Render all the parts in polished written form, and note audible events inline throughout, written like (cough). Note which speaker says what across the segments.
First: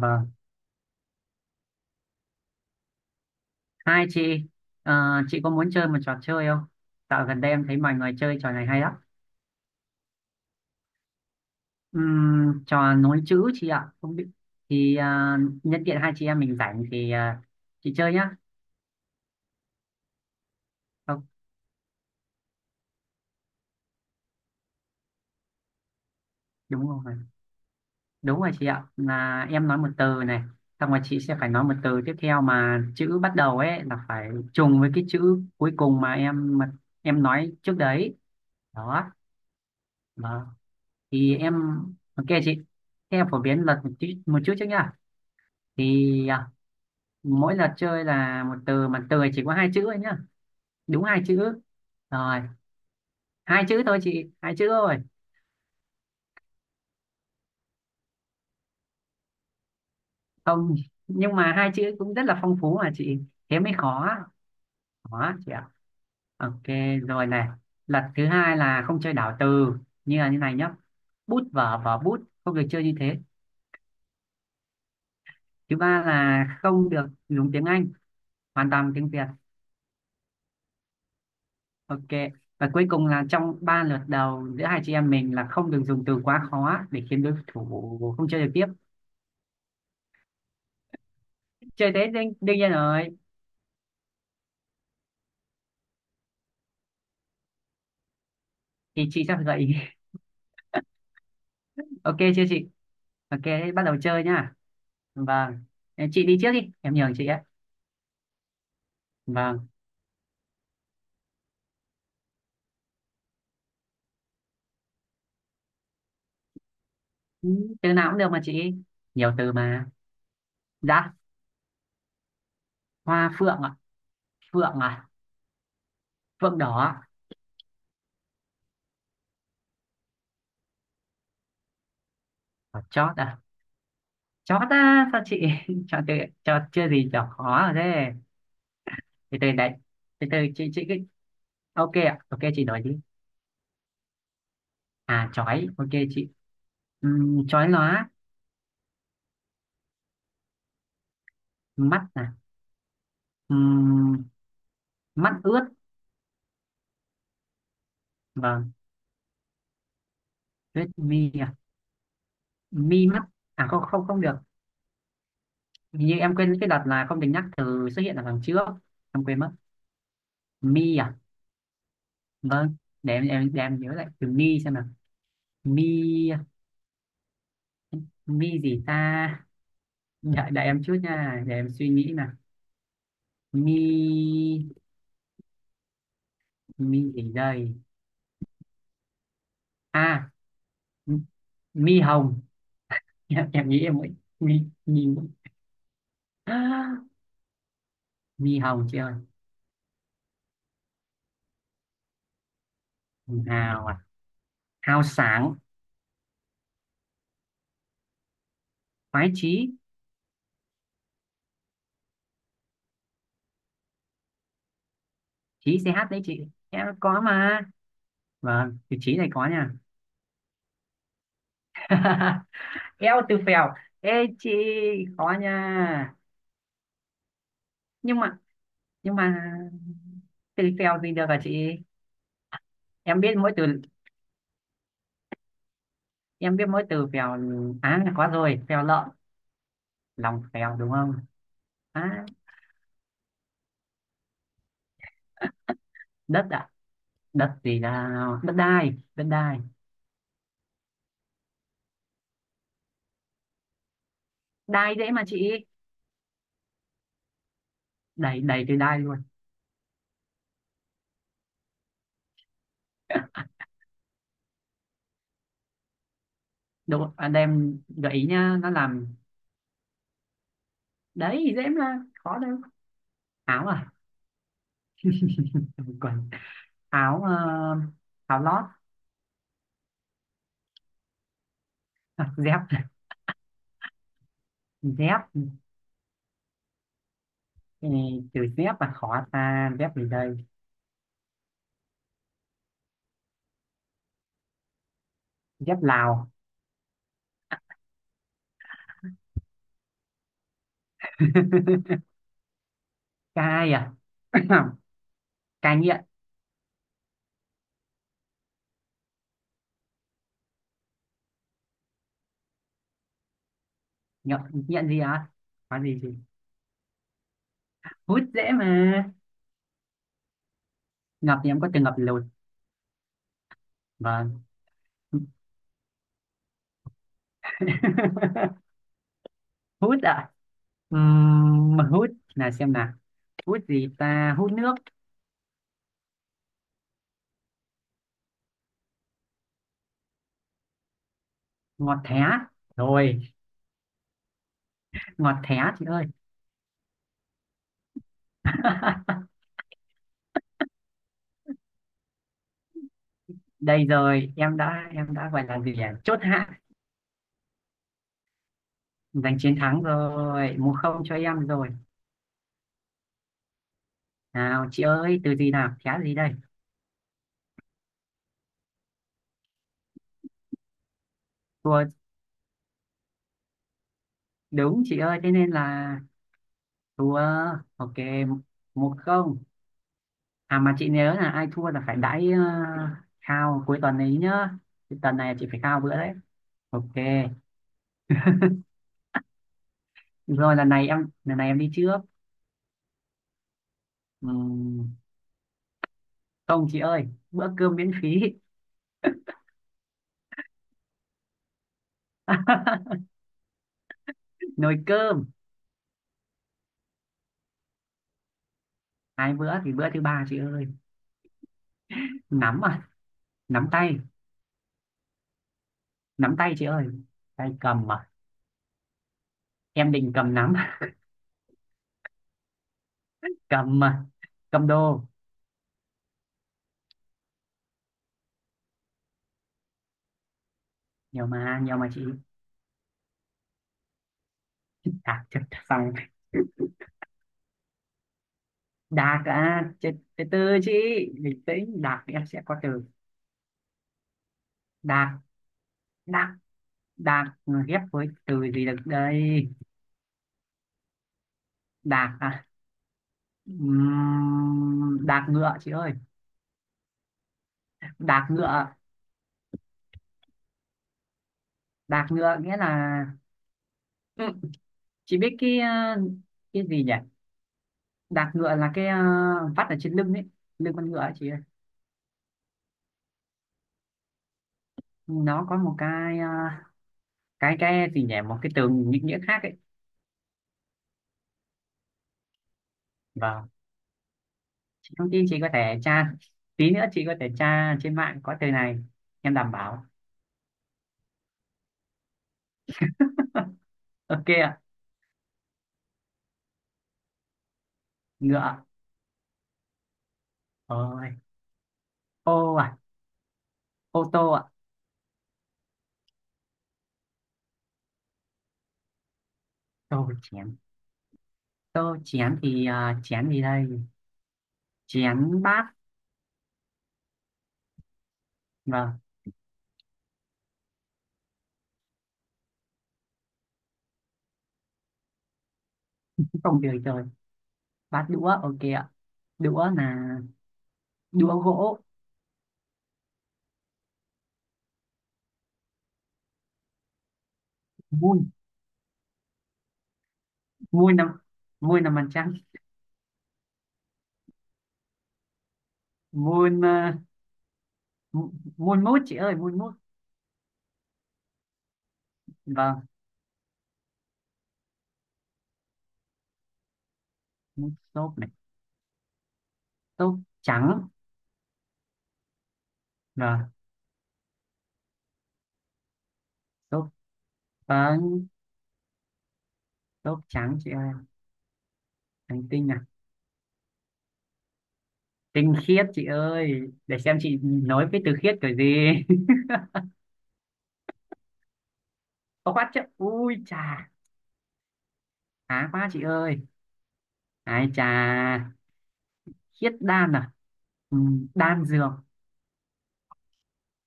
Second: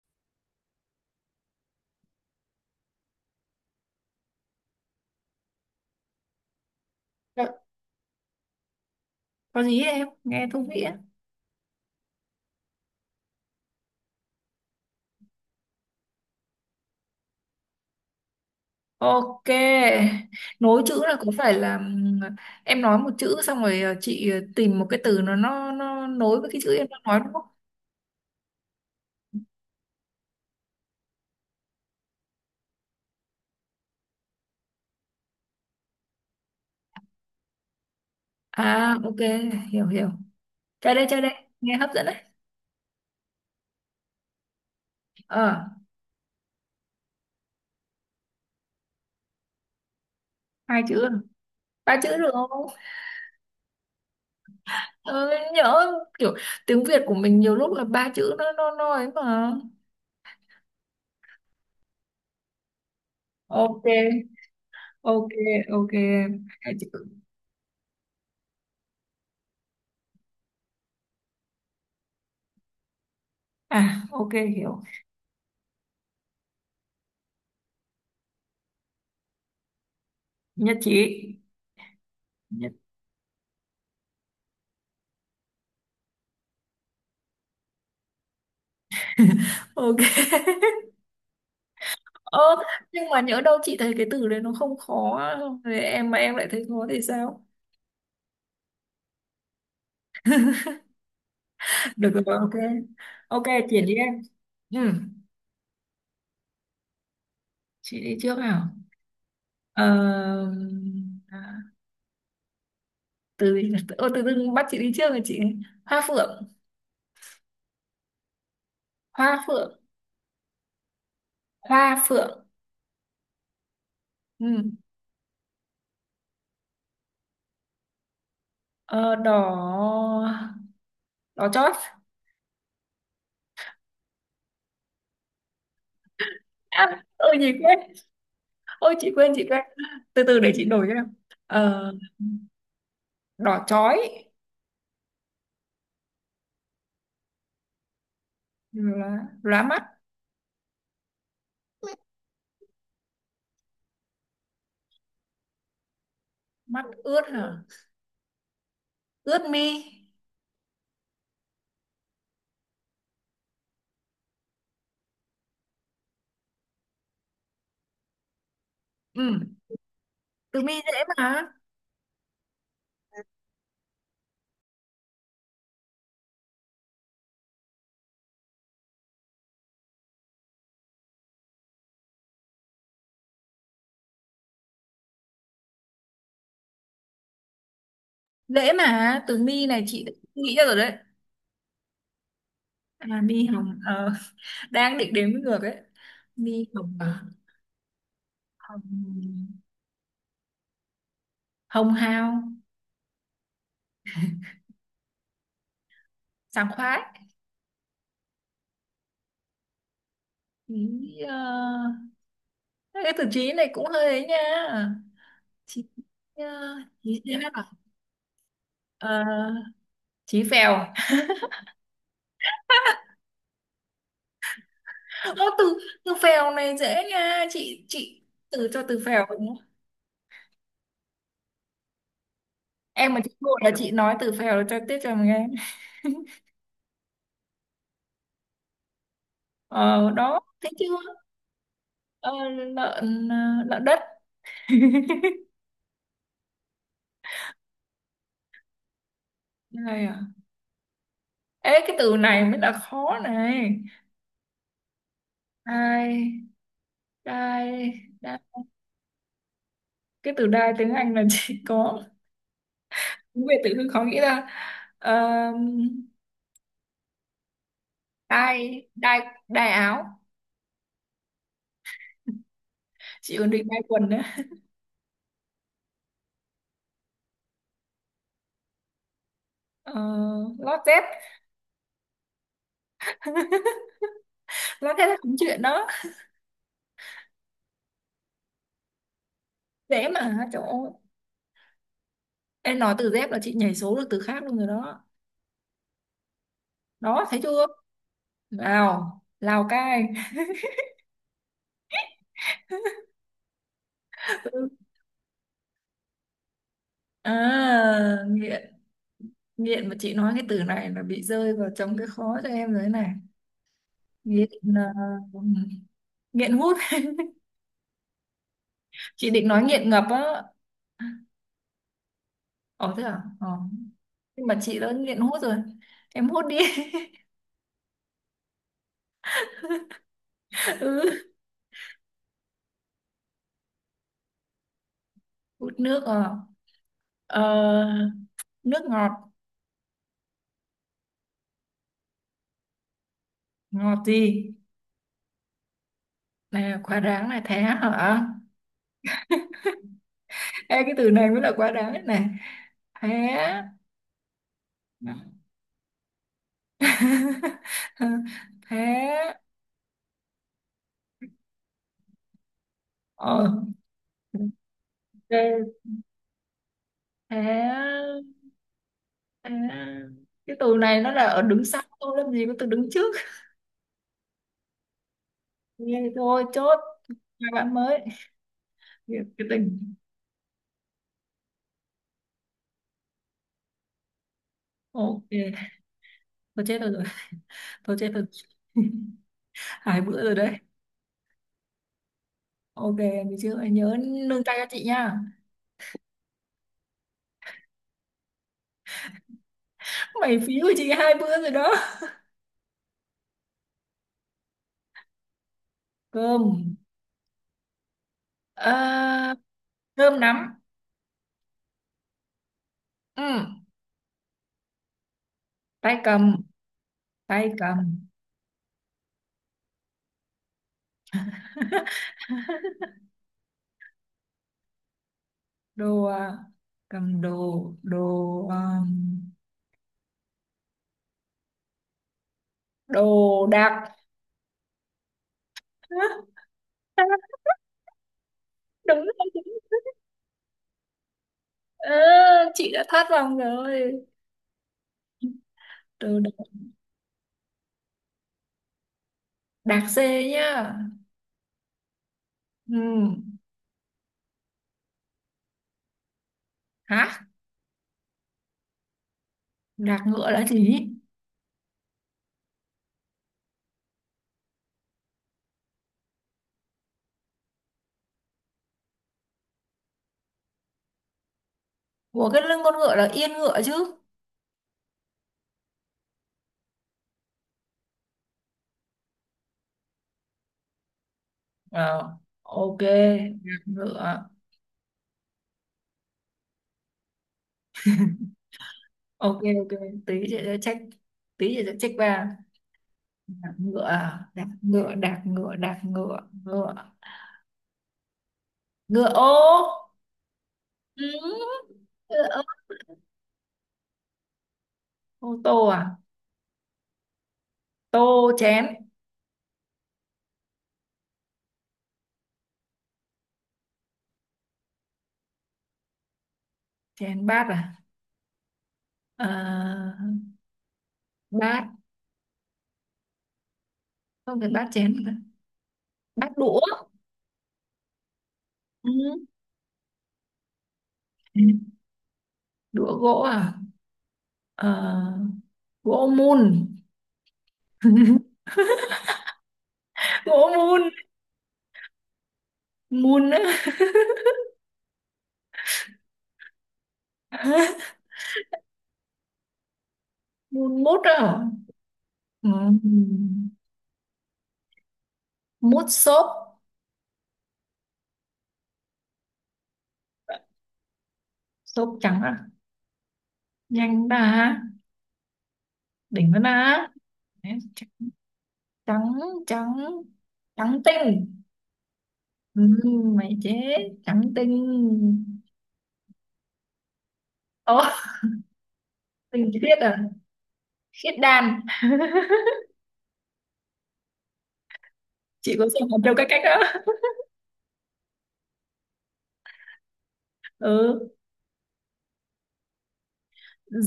Speaker 1: Vâng. Hai chị, ờ, chị có muốn chơi một trò chơi không? Dạo gần
Speaker 2: Dạ,
Speaker 1: đây em thấy mọi người chơi trò này hay lắm.
Speaker 2: có gì ấy, em nghe thú vị á.
Speaker 1: Trò nối chữ chị ạ. Không biết thì nhân tiện hai chị em mình rảnh thì chị chơi nhá.
Speaker 2: Ok, nối chữ là
Speaker 1: Không,
Speaker 2: có phải là em nói một chữ xong rồi chị tìm một cái từ nó nối với cái chữ em
Speaker 1: đúng
Speaker 2: đang
Speaker 1: rồi.
Speaker 2: nói đúng không?
Speaker 1: Đúng rồi chị ạ. Là em nói một từ này, xong rồi chị sẽ phải nói một từ tiếp theo mà chữ bắt đầu ấy là phải trùng với cái chữ cuối cùng mà em nói trước đấy.
Speaker 2: À
Speaker 1: Đó.
Speaker 2: ok, hiểu hiểu.
Speaker 1: Vâng.
Speaker 2: Chơi đây,
Speaker 1: Thì em
Speaker 2: nghe hấp dẫn đấy.
Speaker 1: ok chị. Thế em phổ biến luật một chút trước nhá.
Speaker 2: Ờ,
Speaker 1: Thì à, Mỗi lượt chơi là một từ mà từ này chỉ có hai chữ thôi nhá,
Speaker 2: hai chữ
Speaker 1: đúng
Speaker 2: à?
Speaker 1: hai chữ
Speaker 2: Ba chữ được
Speaker 1: rồi,
Speaker 2: không?
Speaker 1: hai chữ thôi chị, hai chữ thôi.
Speaker 2: Ờ, nhớ kiểu tiếng Việt của mình nhiều lúc là ba chữ nó ấy mà.
Speaker 1: Không, nhưng mà hai chữ cũng rất là phong phú mà chị, thế mới
Speaker 2: Ok,
Speaker 1: khó,
Speaker 2: ok,
Speaker 1: khó chị ạ.
Speaker 2: ok.
Speaker 1: Ok,
Speaker 2: Hai chữ.
Speaker 1: rồi này, lật thứ hai là không chơi đảo từ, như là như này nhá: bút vở, vở bút, không được chơi như thế.
Speaker 2: À ok, hiểu.
Speaker 1: Thứ ba là không được dùng tiếng Anh, hoàn toàn tiếng Việt.
Speaker 2: Nhất trí.
Speaker 1: Ok, và
Speaker 2: Nhất.
Speaker 1: cuối cùng là trong ba lượt đầu giữa hai chị em mình là không được dùng từ quá khó để khiến đối thủ không chơi được tiếp.
Speaker 2: Ok.
Speaker 1: Chơi Tết đương,
Speaker 2: Ơ,
Speaker 1: đương nhiên
Speaker 2: nhưng
Speaker 1: rồi,
Speaker 2: mà nhỡ đâu chị thấy cái từ đấy nó không khó, không thì em mà em lại thấy khó thì sao?
Speaker 1: thì chị sẽ phải gợi ý. (laughs)
Speaker 2: Được
Speaker 1: Ok
Speaker 2: rồi,
Speaker 1: chưa
Speaker 2: ok.
Speaker 1: chị? Ok
Speaker 2: Ok,
Speaker 1: thế bắt
Speaker 2: chuyển đi
Speaker 1: đầu
Speaker 2: em.
Speaker 1: chơi nhá.
Speaker 2: Ừ,
Speaker 1: Vâng. Ờ, chị đi trước đi, em nhường chị ấy.
Speaker 2: chị đi trước nào.
Speaker 1: Vâng.
Speaker 2: Ờ, à, từ gì nhỉ? Ô, tự dưng bắt chị đi trước rồi chị. Hoa phượng,
Speaker 1: Ừ, từ nào cũng được mà chị, nhiều
Speaker 2: hoa
Speaker 1: từ
Speaker 2: phượng,
Speaker 1: mà. Dạ,
Speaker 2: hoa phượng.
Speaker 1: hoa phượng ạ.
Speaker 2: Ừ.
Speaker 1: Phượng à, phượng đỏ ạ. À?
Speaker 2: Ờ, đỏ, đỏ chót.
Speaker 1: Ờ, chót à, chót á sao chị. (laughs) Chọn từ, chọn chưa gì chọn
Speaker 2: Ôi chị
Speaker 1: khó rồi
Speaker 2: quên,
Speaker 1: thế.
Speaker 2: ôi chị quên,
Speaker 1: từ
Speaker 2: chị
Speaker 1: từ
Speaker 2: quên.
Speaker 1: đấy
Speaker 2: Từ
Speaker 1: từ
Speaker 2: từ
Speaker 1: từ
Speaker 2: để chị
Speaker 1: chị
Speaker 2: đổi cho
Speaker 1: cứ
Speaker 2: em. Ờ,
Speaker 1: ok ạ, ok chị nói đi.
Speaker 2: đỏ chói,
Speaker 1: À, chói ok chị. Chói lóa.
Speaker 2: lá mắt,
Speaker 1: Mắt à? Ừm, mắt ướt.
Speaker 2: mắt ướt hả?
Speaker 1: Vâng.
Speaker 2: Ướt mi.
Speaker 1: Ướt mi à, mi mắt. À không không không được, hình như em quên cái đợt là không được nhắc từ xuất hiện ở phần trước, em
Speaker 2: Ừ.
Speaker 1: quên mất.
Speaker 2: Tường My
Speaker 1: Mi
Speaker 2: dễ
Speaker 1: à?
Speaker 2: mà,
Speaker 1: Vâng. Để để em nhớ lại từ mi xem nào. Mi, mi gì ta? Đợi đợi em chút nha, để em suy nghĩ nào. Mi, mi gì đây?
Speaker 2: dễ mà, Tường My này chị đã
Speaker 1: À,
Speaker 2: nghĩ ra rồi đấy.
Speaker 1: m- mi hồng.
Speaker 2: À
Speaker 1: (laughs)
Speaker 2: My
Speaker 1: Em
Speaker 2: Hồng,
Speaker 1: nghĩ em mới mi
Speaker 2: (laughs) đang
Speaker 1: mi
Speaker 2: định đếm ngược ấy. My Hồng.
Speaker 1: À,
Speaker 2: À,
Speaker 1: (gasps) mi
Speaker 2: Hồng,
Speaker 1: hồng chị ơi.
Speaker 2: Hồng Hào,
Speaker 1: Hào à, hào sáng.
Speaker 2: sảng khoái.
Speaker 1: Khoái chí.
Speaker 2: Ý, ờ, cái từ chí này cũng hơi ấy nha.
Speaker 1: Chí
Speaker 2: Chí,
Speaker 1: ch- đấy
Speaker 2: ờ,
Speaker 1: chị, em có
Speaker 2: chí thế nào.
Speaker 1: mà. Vâng, từ chí
Speaker 2: Ờ,
Speaker 1: này có nha.
Speaker 2: chí phèo.
Speaker 1: (laughs) Eo, từ phèo, ê chị, khó
Speaker 2: (laughs) Ô
Speaker 1: nha.
Speaker 2: từ, từ phèo này dễ nha chị,
Speaker 1: Nhưng mà,
Speaker 2: từ cho từ
Speaker 1: nhưng
Speaker 2: phèo
Speaker 1: mà
Speaker 2: cũng,
Speaker 1: từ phèo gì được hả chị?
Speaker 2: em mà
Speaker 1: em
Speaker 2: chị
Speaker 1: biết mỗi
Speaker 2: ngồi
Speaker 1: từ
Speaker 2: là chị nói từ phèo cho tiếp cho mình nghe. (laughs)
Speaker 1: em biết mỗi từ phèo. Á là có rồi, phèo lợn,
Speaker 2: Ờ đó,
Speaker 1: lòng
Speaker 2: thấy
Speaker 1: phèo
Speaker 2: chưa.
Speaker 1: đúng không? Á,
Speaker 2: Ờ, lợn đất. (laughs)
Speaker 1: đất ạ. Đất gì nào? Đất đai, đất đai.
Speaker 2: Đây à, ê cái từ này mới là khó này.
Speaker 1: Đai dễ mà chị,
Speaker 2: Đai đai đai,
Speaker 1: đầy đầy từ đai luôn.
Speaker 2: cái từ đai tiếng Anh là chỉ có, tiếng Việt tự dưng khó nghĩ ra. Um,
Speaker 1: Đúng anh đem gợi ý nhá, nó
Speaker 2: đai
Speaker 1: làm
Speaker 2: đai Đai áo,
Speaker 1: đấy, dễ mà, khó đâu.
Speaker 2: chị còn định
Speaker 1: Áo
Speaker 2: đai
Speaker 1: à,
Speaker 2: quần nữa.
Speaker 1: (laughs) quần áo. Ờ, áo lót.
Speaker 2: Ờ, lót dép.
Speaker 1: (laughs) Dép.
Speaker 2: (laughs) Lót dép là cũng
Speaker 1: Dép.
Speaker 2: chuyện đó.
Speaker 1: Ừ, chữ dép mà khó ta, dép gì
Speaker 2: Dễ
Speaker 1: đây?
Speaker 2: mà trời ơi, em nói từ dép là chị nhảy số được từ khác luôn rồi đó.
Speaker 1: Dép Lào.
Speaker 2: Đó thấy chưa. Lào, Lào Cai.
Speaker 1: (laughs) Cai à. (clears throat)
Speaker 2: (laughs)
Speaker 1: (coughs) Cai nghiện.
Speaker 2: à, nghĩa, nghiện mà chị nói cái từ này là bị rơi vào trong cái khó cho em rồi đấy này.
Speaker 1: Nghiện,
Speaker 2: Nghiện
Speaker 1: nghiện
Speaker 2: là
Speaker 1: gì á, có gì gì.
Speaker 2: nghiện hút,
Speaker 1: Hút dễ mà.
Speaker 2: chị định nói nghiện ngập á.
Speaker 1: Ngập thì em có từng ngập lụt.
Speaker 2: Ờ thế à. Ờ.
Speaker 1: Vâng.
Speaker 2: Nhưng mà chị đã nghiện hút rồi, em hút đi.
Speaker 1: (laughs) Hút ạ.
Speaker 2: (laughs) Ừ.
Speaker 1: Mà hút là xem nào, hút gì ta, hút nước.
Speaker 2: Hút nước à, ờ, nước ngọt.
Speaker 1: Ngọt thé, rồi,
Speaker 2: Ngọt gì,
Speaker 1: ngọt thé chị ơi.
Speaker 2: nè quá đáng này, thế hả.
Speaker 1: (laughs)
Speaker 2: Ê, cái từ này mới là quá đáng đấy này. Thế
Speaker 1: Đây rồi, em đã gọi là gì à? Chốt hạ,
Speaker 2: (laughs) thế
Speaker 1: giành chiến thắng rồi, 1-0 cho em rồi.
Speaker 2: ờ
Speaker 1: Nào chị ơi, từ gì
Speaker 2: thế
Speaker 1: nào, thé gì đây?
Speaker 2: Thế. À, cái tù này nó là ở đứng sau,
Speaker 1: Thua,
Speaker 2: tôi làm gì có tôi đứng trước.
Speaker 1: đúng chị ơi, thế nên là
Speaker 2: Nghe thôi chốt,
Speaker 1: thua
Speaker 2: hai bạn
Speaker 1: ok,
Speaker 2: mới.
Speaker 1: một
Speaker 2: Thiệt
Speaker 1: không
Speaker 2: cái tình.
Speaker 1: À mà chị nhớ là ai thua là phải đãi khao cuối tuần ấy nhá. Cái tuần này chị phải
Speaker 2: Ok,
Speaker 1: khao bữa đấy.
Speaker 2: tôi chết tôi
Speaker 1: Ok.
Speaker 2: rồi, tôi chết tôi rồi. (laughs) Hai bữa
Speaker 1: Được
Speaker 2: rồi đấy.
Speaker 1: rồi, lần này em đi trước.
Speaker 2: Ok, mình chưa hãy nhớ nương tay cho chị
Speaker 1: Ừm,
Speaker 2: nha.
Speaker 1: không chị ơi, bữa cơm miễn phí.
Speaker 2: Mày phí của chị hai bữa rồi đó.
Speaker 1: (laughs) Nồi cơm.
Speaker 2: cơm
Speaker 1: Hai
Speaker 2: à,
Speaker 1: bữa thì bữa thứ
Speaker 2: cơm
Speaker 1: ba chị
Speaker 2: nắm.
Speaker 1: ơi. Nắm à,
Speaker 2: Ừ.
Speaker 1: nắm tay.
Speaker 2: tay
Speaker 1: Nắm
Speaker 2: cầm
Speaker 1: tay chị ơi.
Speaker 2: tay
Speaker 1: Tay cầm
Speaker 2: cầm
Speaker 1: à, em định cầm nắm. (laughs) Cầm à, cầm đồ.
Speaker 2: đồ à, cầm đồ, đồ à,
Speaker 1: Nhiều mà chị.
Speaker 2: đồ đạc.
Speaker 1: À chết, xong.
Speaker 2: (laughs) Hả? Đúng
Speaker 1: Đạt
Speaker 2: rồi, đúng.
Speaker 1: à, từ từ từ chị bình tĩnh,
Speaker 2: Ờ,
Speaker 1: đạt thì em sẽ có
Speaker 2: chị
Speaker 1: từ.
Speaker 2: đã thoát vòng rồi.
Speaker 1: Đạt,
Speaker 2: từ
Speaker 1: đạt,
Speaker 2: đ-
Speaker 1: đạt ghép với từ gì được đây?
Speaker 2: Đạc dê nhá.
Speaker 1: Đạt à.
Speaker 2: Ừ.
Speaker 1: Đạt ngựa chị ơi.
Speaker 2: Hả,
Speaker 1: Đạt ngựa.
Speaker 2: đạc ngựa là gì,
Speaker 1: Đạt ngựa nghĩa là, ừ, chị biết cái, ờ, cái gì nhỉ, đạt ngựa là cái, ờ, vắt ở trên lưng ấy, lưng con ngựa ấy chị ơi.
Speaker 2: của cái lưng con ngựa là yên ngựa chứ.
Speaker 1: Nó có một cái, ờ, cái gì nhỉ, một cái từ định nghĩa khác ấy.
Speaker 2: Ờ, ok,
Speaker 1: Vâng.
Speaker 2: đạc ngựa.
Speaker 1: Chị thông tin, chị có thể tra, tí nữa chị có thể tra trên mạng có từ này, em
Speaker 2: Ok,
Speaker 1: đảm
Speaker 2: ok,
Speaker 1: bảo.
Speaker 2: tí chị sẽ check, tí chị sẽ check ba. Đạc ngựa à?
Speaker 1: Ok
Speaker 2: Đạc
Speaker 1: ạ.
Speaker 2: ngựa đạc ngựa đạc ngựa Ngựa,
Speaker 1: Ngựa.
Speaker 2: ngựa ô.
Speaker 1: Ôi,
Speaker 2: Ừ. Ngựa ô.
Speaker 1: ô à, ô tô ạ.
Speaker 2: Ô tô à, tô chén,
Speaker 1: Tô chén. Tô chén thì chén gì đây, chén bát.
Speaker 2: chén bát à.
Speaker 1: Vâng.
Speaker 2: Ờ, bát, không phải bát chén, bát đũa.
Speaker 1: Không từ rồi, bát đũa ok
Speaker 2: Ừ.
Speaker 1: ạ. Đũa là đũa gỗ.
Speaker 2: Đũa gỗ à. Ờ, gỗ mun
Speaker 1: Muôn,
Speaker 2: gỗ mun
Speaker 1: muôn năm, muôn năm ăn trắng.
Speaker 2: Mun á
Speaker 1: Muôn
Speaker 2: (laughs)
Speaker 1: muôn mút chị ơi, muôn mút.
Speaker 2: Mun mút á. Ừ.
Speaker 1: Vâng.
Speaker 2: Mút xốp.
Speaker 1: Mút xốp này, xốp trắng.
Speaker 2: Xốp trắng á,
Speaker 1: Vâng,
Speaker 2: nhanh đã, đỉnh vẫn
Speaker 1: xốp.
Speaker 2: đã. Đấy,
Speaker 1: Vâng,
Speaker 2: trắng trắng
Speaker 1: xốp trắng chị
Speaker 2: trắng
Speaker 1: ơi.
Speaker 2: tinh.
Speaker 1: Hành
Speaker 2: Ừ,
Speaker 1: tinh à.
Speaker 2: mày chế. Trắng tinh.
Speaker 1: Tinh khiết chị ơi, để xem chị
Speaker 2: Ồ,
Speaker 1: nói với từ khiết kiểu gì. (laughs)
Speaker 2: tinh khiết à, khiết đan.
Speaker 1: Có quá chứ, ui chà,
Speaker 2: Chị có
Speaker 1: khá
Speaker 2: xem
Speaker 1: quá
Speaker 2: hạt
Speaker 1: chị
Speaker 2: châu cách
Speaker 1: ơi,
Speaker 2: cách đó.
Speaker 1: ai chà. Khiết đan à. Ừ,
Speaker 2: Ừ,
Speaker 1: đan dược.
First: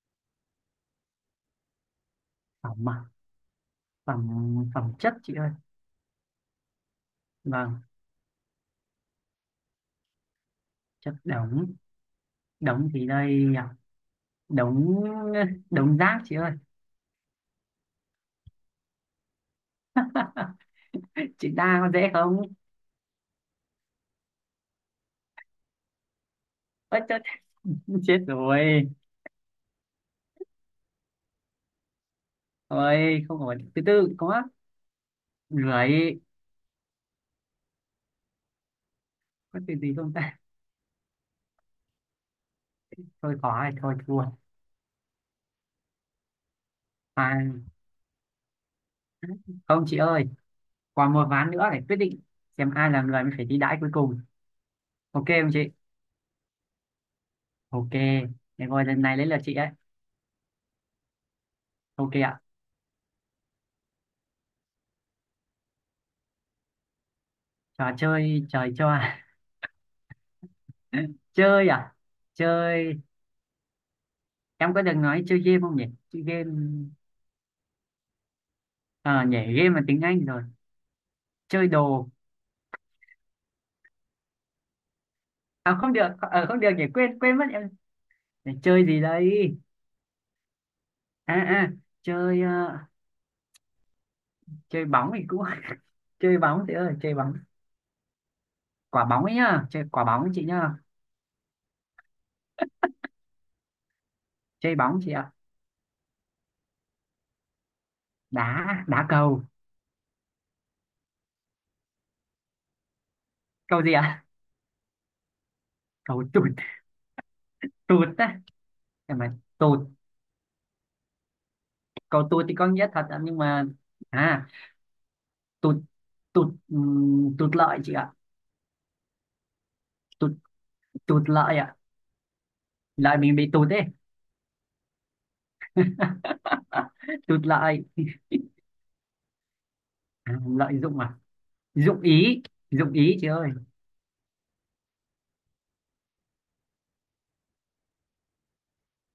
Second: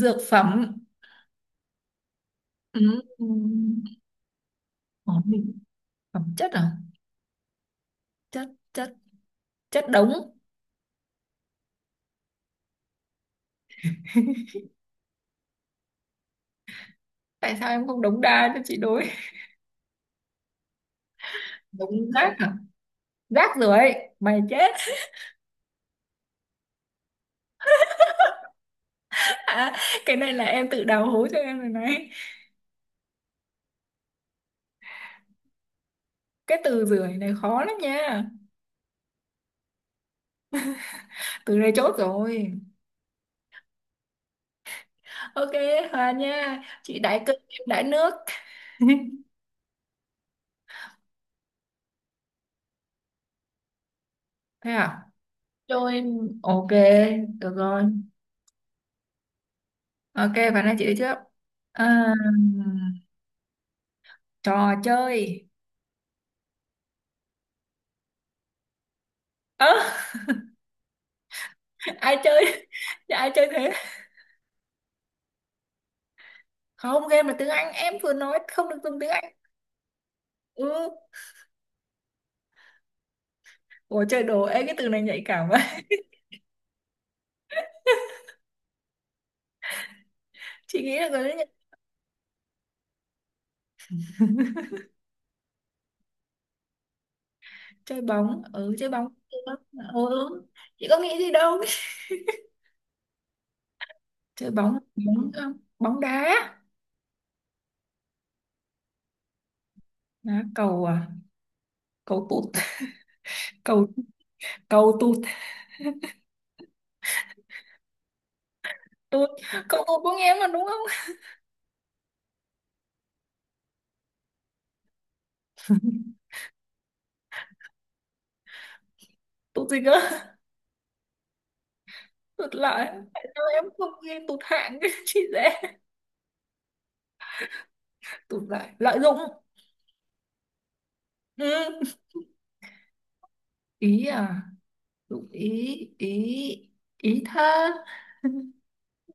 Speaker 2: dược phẩm.
Speaker 1: Phẩm
Speaker 2: ừ.
Speaker 1: à,
Speaker 2: ừ.
Speaker 1: phẩm, phẩm chất
Speaker 2: Ồ,
Speaker 1: chị ơi.
Speaker 2: mình- Phẩm chất à,
Speaker 1: Vâng.
Speaker 2: chất chất chất đống.
Speaker 1: Chất đống. Đống thì đây nhỉ? Đống, đống rác chị ơi.
Speaker 2: Tại sao em không đống đa cho chị đối.
Speaker 1: (laughs) Chị đa có
Speaker 2: Đống
Speaker 1: dễ
Speaker 2: rác
Speaker 1: không.
Speaker 2: à? Rác rưởi, mày chết.
Speaker 1: Ơi chết, (laughs) chết rồi.
Speaker 2: (laughs) Cái này là em tự đào hố cho em rồi này.
Speaker 1: Ôi không có từ, từ có lưỡi,
Speaker 2: Cái từ rưởi này khó lắm nha.
Speaker 1: có từ gì không ta?
Speaker 2: Từ này chốt rồi.
Speaker 1: Thôi khó rồi, thôi thua.
Speaker 2: Ok, hòa nha, chị đãi
Speaker 1: À
Speaker 2: cơm em đãi nước. (laughs)
Speaker 1: không chị ơi, còn một ván nữa để quyết định xem ai là người mới phải đi đãi cuối cùng.
Speaker 2: Thế à.
Speaker 1: Ok không chị?
Speaker 2: Trôi, ok, được rồi.
Speaker 1: Ok, để ngồi lần này lấy lượt chị ấy.
Speaker 2: Ok, và nói chị đi trước. à,
Speaker 1: Ok ạ.
Speaker 2: trò chơi.
Speaker 1: Trò chơi, trời cho à?
Speaker 2: Ơ (laughs)
Speaker 1: (laughs) Chơi à.
Speaker 2: ai chơi.
Speaker 1: Chơi,
Speaker 2: (laughs) Dạ, ai chơi thế.
Speaker 1: em có được nói chơi game không nhỉ, chơi game?
Speaker 2: Không, game là tiếng Anh, em vừa nói không được dùng tiếng Anh.
Speaker 1: À nhỉ, game là tiếng Anh rồi.
Speaker 2: Ừ.
Speaker 1: Chơi đồ.
Speaker 2: Ủa chơi đồ, ê cái từ này nhạy cảm quá.
Speaker 1: À không được, không được nhỉ, quên quên mất em. Để chơi gì đây?
Speaker 2: (laughs) Chị nghĩ là có.
Speaker 1: À à, chơi, chơi bóng thì cũng, (laughs) chơi bóng chị ơi, chơi bóng.
Speaker 2: Chơi bóng, ừ chơi
Speaker 1: Quả
Speaker 2: bóng,
Speaker 1: bóng ấy nhá, chơi quả bóng ấy
Speaker 2: ừ.
Speaker 1: chị nhá.
Speaker 2: Chị có nghĩ gì đâu. Chơi
Speaker 1: Chơi
Speaker 2: bóng.
Speaker 1: bóng chị
Speaker 2: bóng
Speaker 1: ạ.
Speaker 2: ờ, Bóng đá.
Speaker 1: Đá, đá cầu.
Speaker 2: Đá cầu à, cầu tụt. (laughs)
Speaker 1: Cầu
Speaker 2: Cầu,
Speaker 1: gì ạ?
Speaker 2: cầu tụt.
Speaker 1: Cầu tụt, tụt á, cái
Speaker 2: Tụt,
Speaker 1: mà tụt.
Speaker 2: cầu tụt của nghe mà đúng không.
Speaker 1: Cầu tụt thì có nghĩa thật ạ, nhưng mà à, tụt, tụt tụt lợi chị ạ.
Speaker 2: Tụt gì cơ. (laughs)
Speaker 1: Tụt, tụt lợi ạ.
Speaker 2: Tụt lại,
Speaker 1: Lợi
Speaker 2: tại
Speaker 1: mình
Speaker 2: sao
Speaker 1: bị
Speaker 2: em
Speaker 1: tụt ấy.
Speaker 2: không nghe tụt hạng. (laughs) Chị dễ,
Speaker 1: (laughs) Tụt lợi.
Speaker 2: tụt lại, lợi dụng.
Speaker 1: À, lợi dụng à.
Speaker 2: Ừ.
Speaker 1: Dụng ý, dụng ý chị ơi.
Speaker 2: Ý à, dụng ý, ý, ý thơ. (laughs)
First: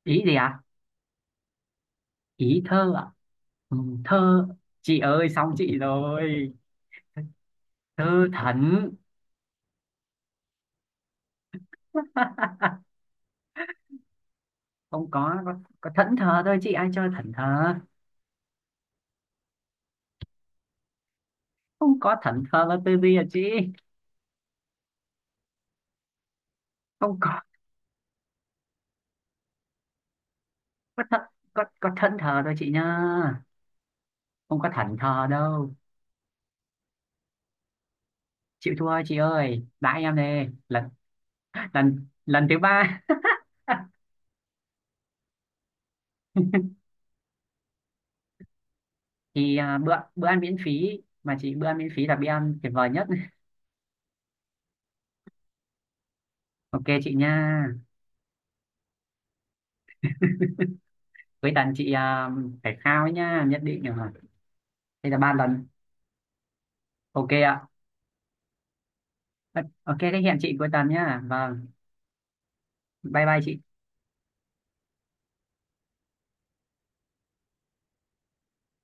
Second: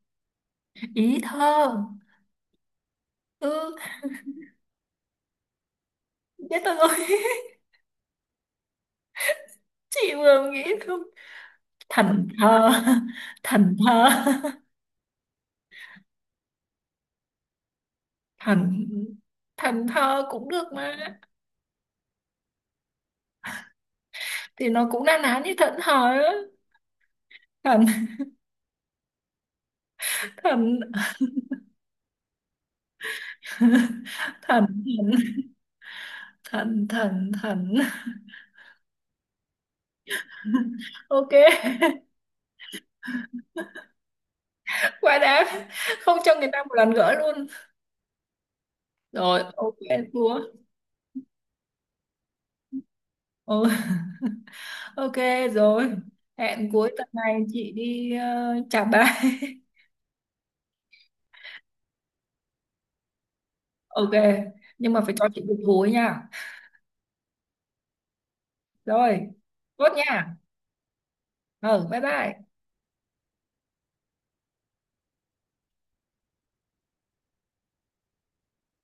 Speaker 1: Ý gì ạ?
Speaker 2: Ý thơ.
Speaker 1: Ý thơ ạ.
Speaker 2: Ừ.
Speaker 1: Ừ, thơ, chị ơi xong chị rồi.
Speaker 2: Chết tôi rồi.
Speaker 1: Thơ thẩn.
Speaker 2: (laughs) Chị vừa nghĩ không, thần thơ.
Speaker 1: (laughs)
Speaker 2: (laughs) Thần thơ.
Speaker 1: Không có, có thẫn thờ thôi chị, ai chơi thẫn thờ.
Speaker 2: Thần Thần thơ cũng được mà.
Speaker 1: Không có, thẫn thờ là từ gì à chị.
Speaker 2: Thì nó cũng na ná như thần thơ. Á.
Speaker 1: Không có,
Speaker 2: thần thần
Speaker 1: có thẫn, có thẫn thờ thôi chị nha,
Speaker 2: (laughs)
Speaker 1: không
Speaker 2: thần
Speaker 1: có thảnh thờ đâu.
Speaker 2: thần thần thần
Speaker 1: Chịu thua chị ơi, đãi em đây lần,
Speaker 2: Ok.
Speaker 1: lần thứ ba. (laughs)
Speaker 2: Quá đáng, không cho người ta một lần gỡ luôn. Rồi ok,
Speaker 1: Bữa Bữa
Speaker 2: thua.
Speaker 1: ăn miễn phí mà chị, bữa ăn miễn phí là bữa ăn tuyệt vời nhất.
Speaker 2: Ừ. (laughs) Ok, rồi, hẹn
Speaker 1: Ok
Speaker 2: cuối tuần
Speaker 1: chị nha.
Speaker 2: này chị đi. Trà Ba.
Speaker 1: Cuối tuần chị phải khao ấy nha, nhất định
Speaker 2: (laughs)
Speaker 1: rồi.
Speaker 2: Ok, nhưng mà
Speaker 1: Đây
Speaker 2: phải
Speaker 1: là
Speaker 2: cho
Speaker 1: ba
Speaker 2: chị được
Speaker 1: lần.
Speaker 2: hối nha.
Speaker 1: Ok ạ.
Speaker 2: Rồi, tốt
Speaker 1: Ok thế
Speaker 2: nha.
Speaker 1: hẹn chị cuối tuần nha, vâng.
Speaker 2: Ừ, bye bye.
Speaker 1: Bye bye chị.